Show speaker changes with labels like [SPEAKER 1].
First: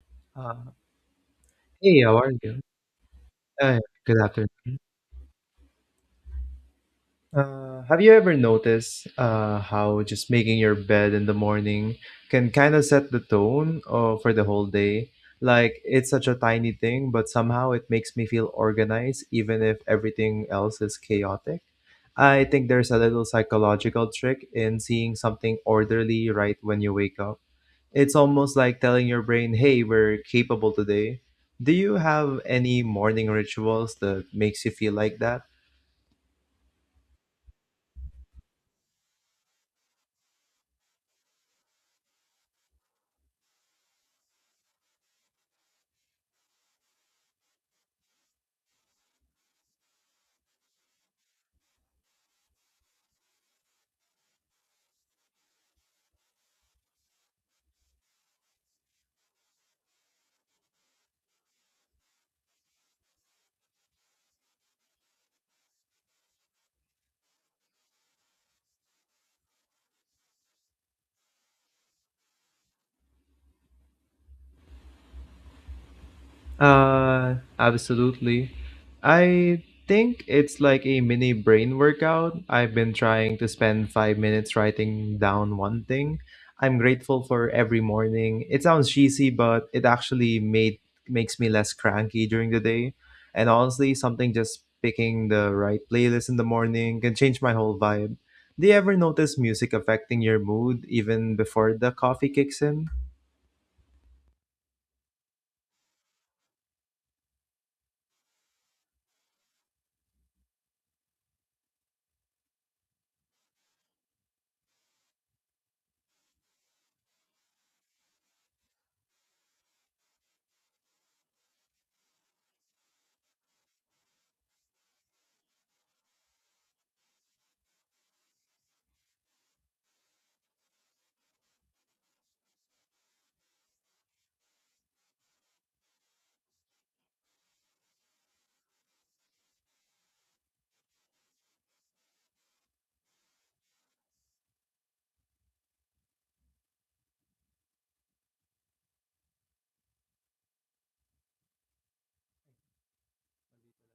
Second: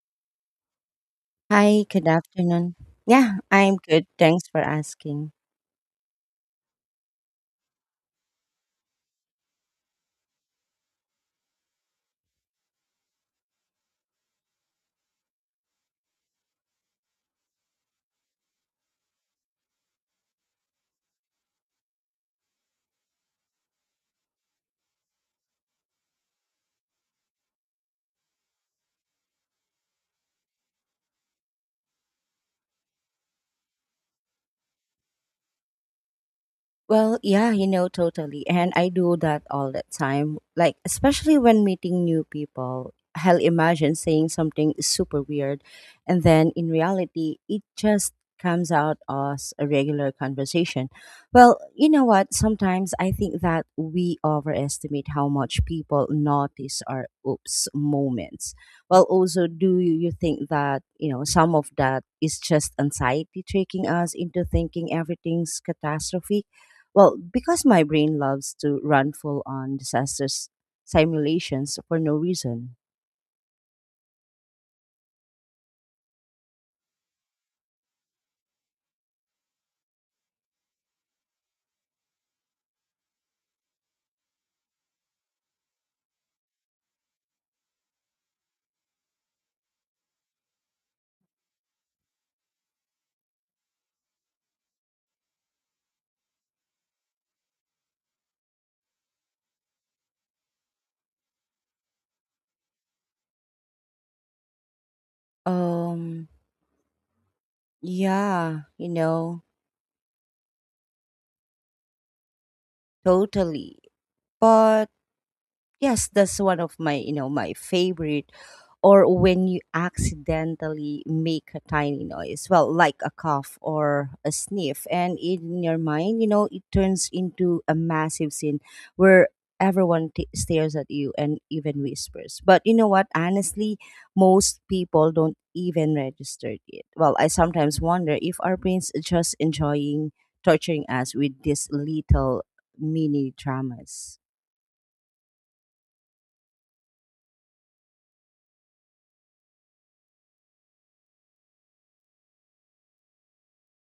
[SPEAKER 1] Uh,
[SPEAKER 2] Hi,
[SPEAKER 1] Hey,
[SPEAKER 2] good
[SPEAKER 1] how are you?
[SPEAKER 2] afternoon. Yeah, I'm
[SPEAKER 1] Uh,
[SPEAKER 2] good.
[SPEAKER 1] Good
[SPEAKER 2] Thanks for
[SPEAKER 1] afternoon.
[SPEAKER 2] asking.
[SPEAKER 1] Have you ever noticed how just making your bed in the morning can kind of set the tone for the whole day? Like, it's such a tiny thing, but somehow it makes me feel organized, even if everything else is chaotic. I think there's a little psychological trick in seeing something orderly right when you wake up. It's almost like telling your brain, "Hey, we're capable today." Do you have any morning rituals that makes you feel like that?
[SPEAKER 2] Well, yeah, totally. And I do that all the time. Like, especially when meeting new people. Hell, imagine saying something super weird. And then in reality, it just comes out as a regular conversation. Well, you know what? Sometimes I think that we overestimate how much people notice our oops moments. Well, also, do you think that, some of that is just anxiety tricking us into thinking everything's catastrophic? Well, because my brain loves to run full on disasters simulations for no reason.
[SPEAKER 1] Absolutely. I think it's like a mini brain workout. I've been trying to spend 5 minutes writing down one thing I'm grateful for every morning. It sounds cheesy, but it actually made makes me less cranky during the day. And honestly, something just picking the right playlist in the morning can change my whole vibe. Do you ever notice music affecting your mood even before the coffee kicks in?
[SPEAKER 2] Um, yeah, totally. But yes, that's one of my favorite, or when you accidentally make a tiny noise, well, like a cough or a sniff. And in your mind, it turns into a massive scene where everyone stares at you and even whispers. But you know what? Honestly, most people don't even register it. Well, I sometimes wonder if our brains are just enjoying torturing us with these little mini dramas.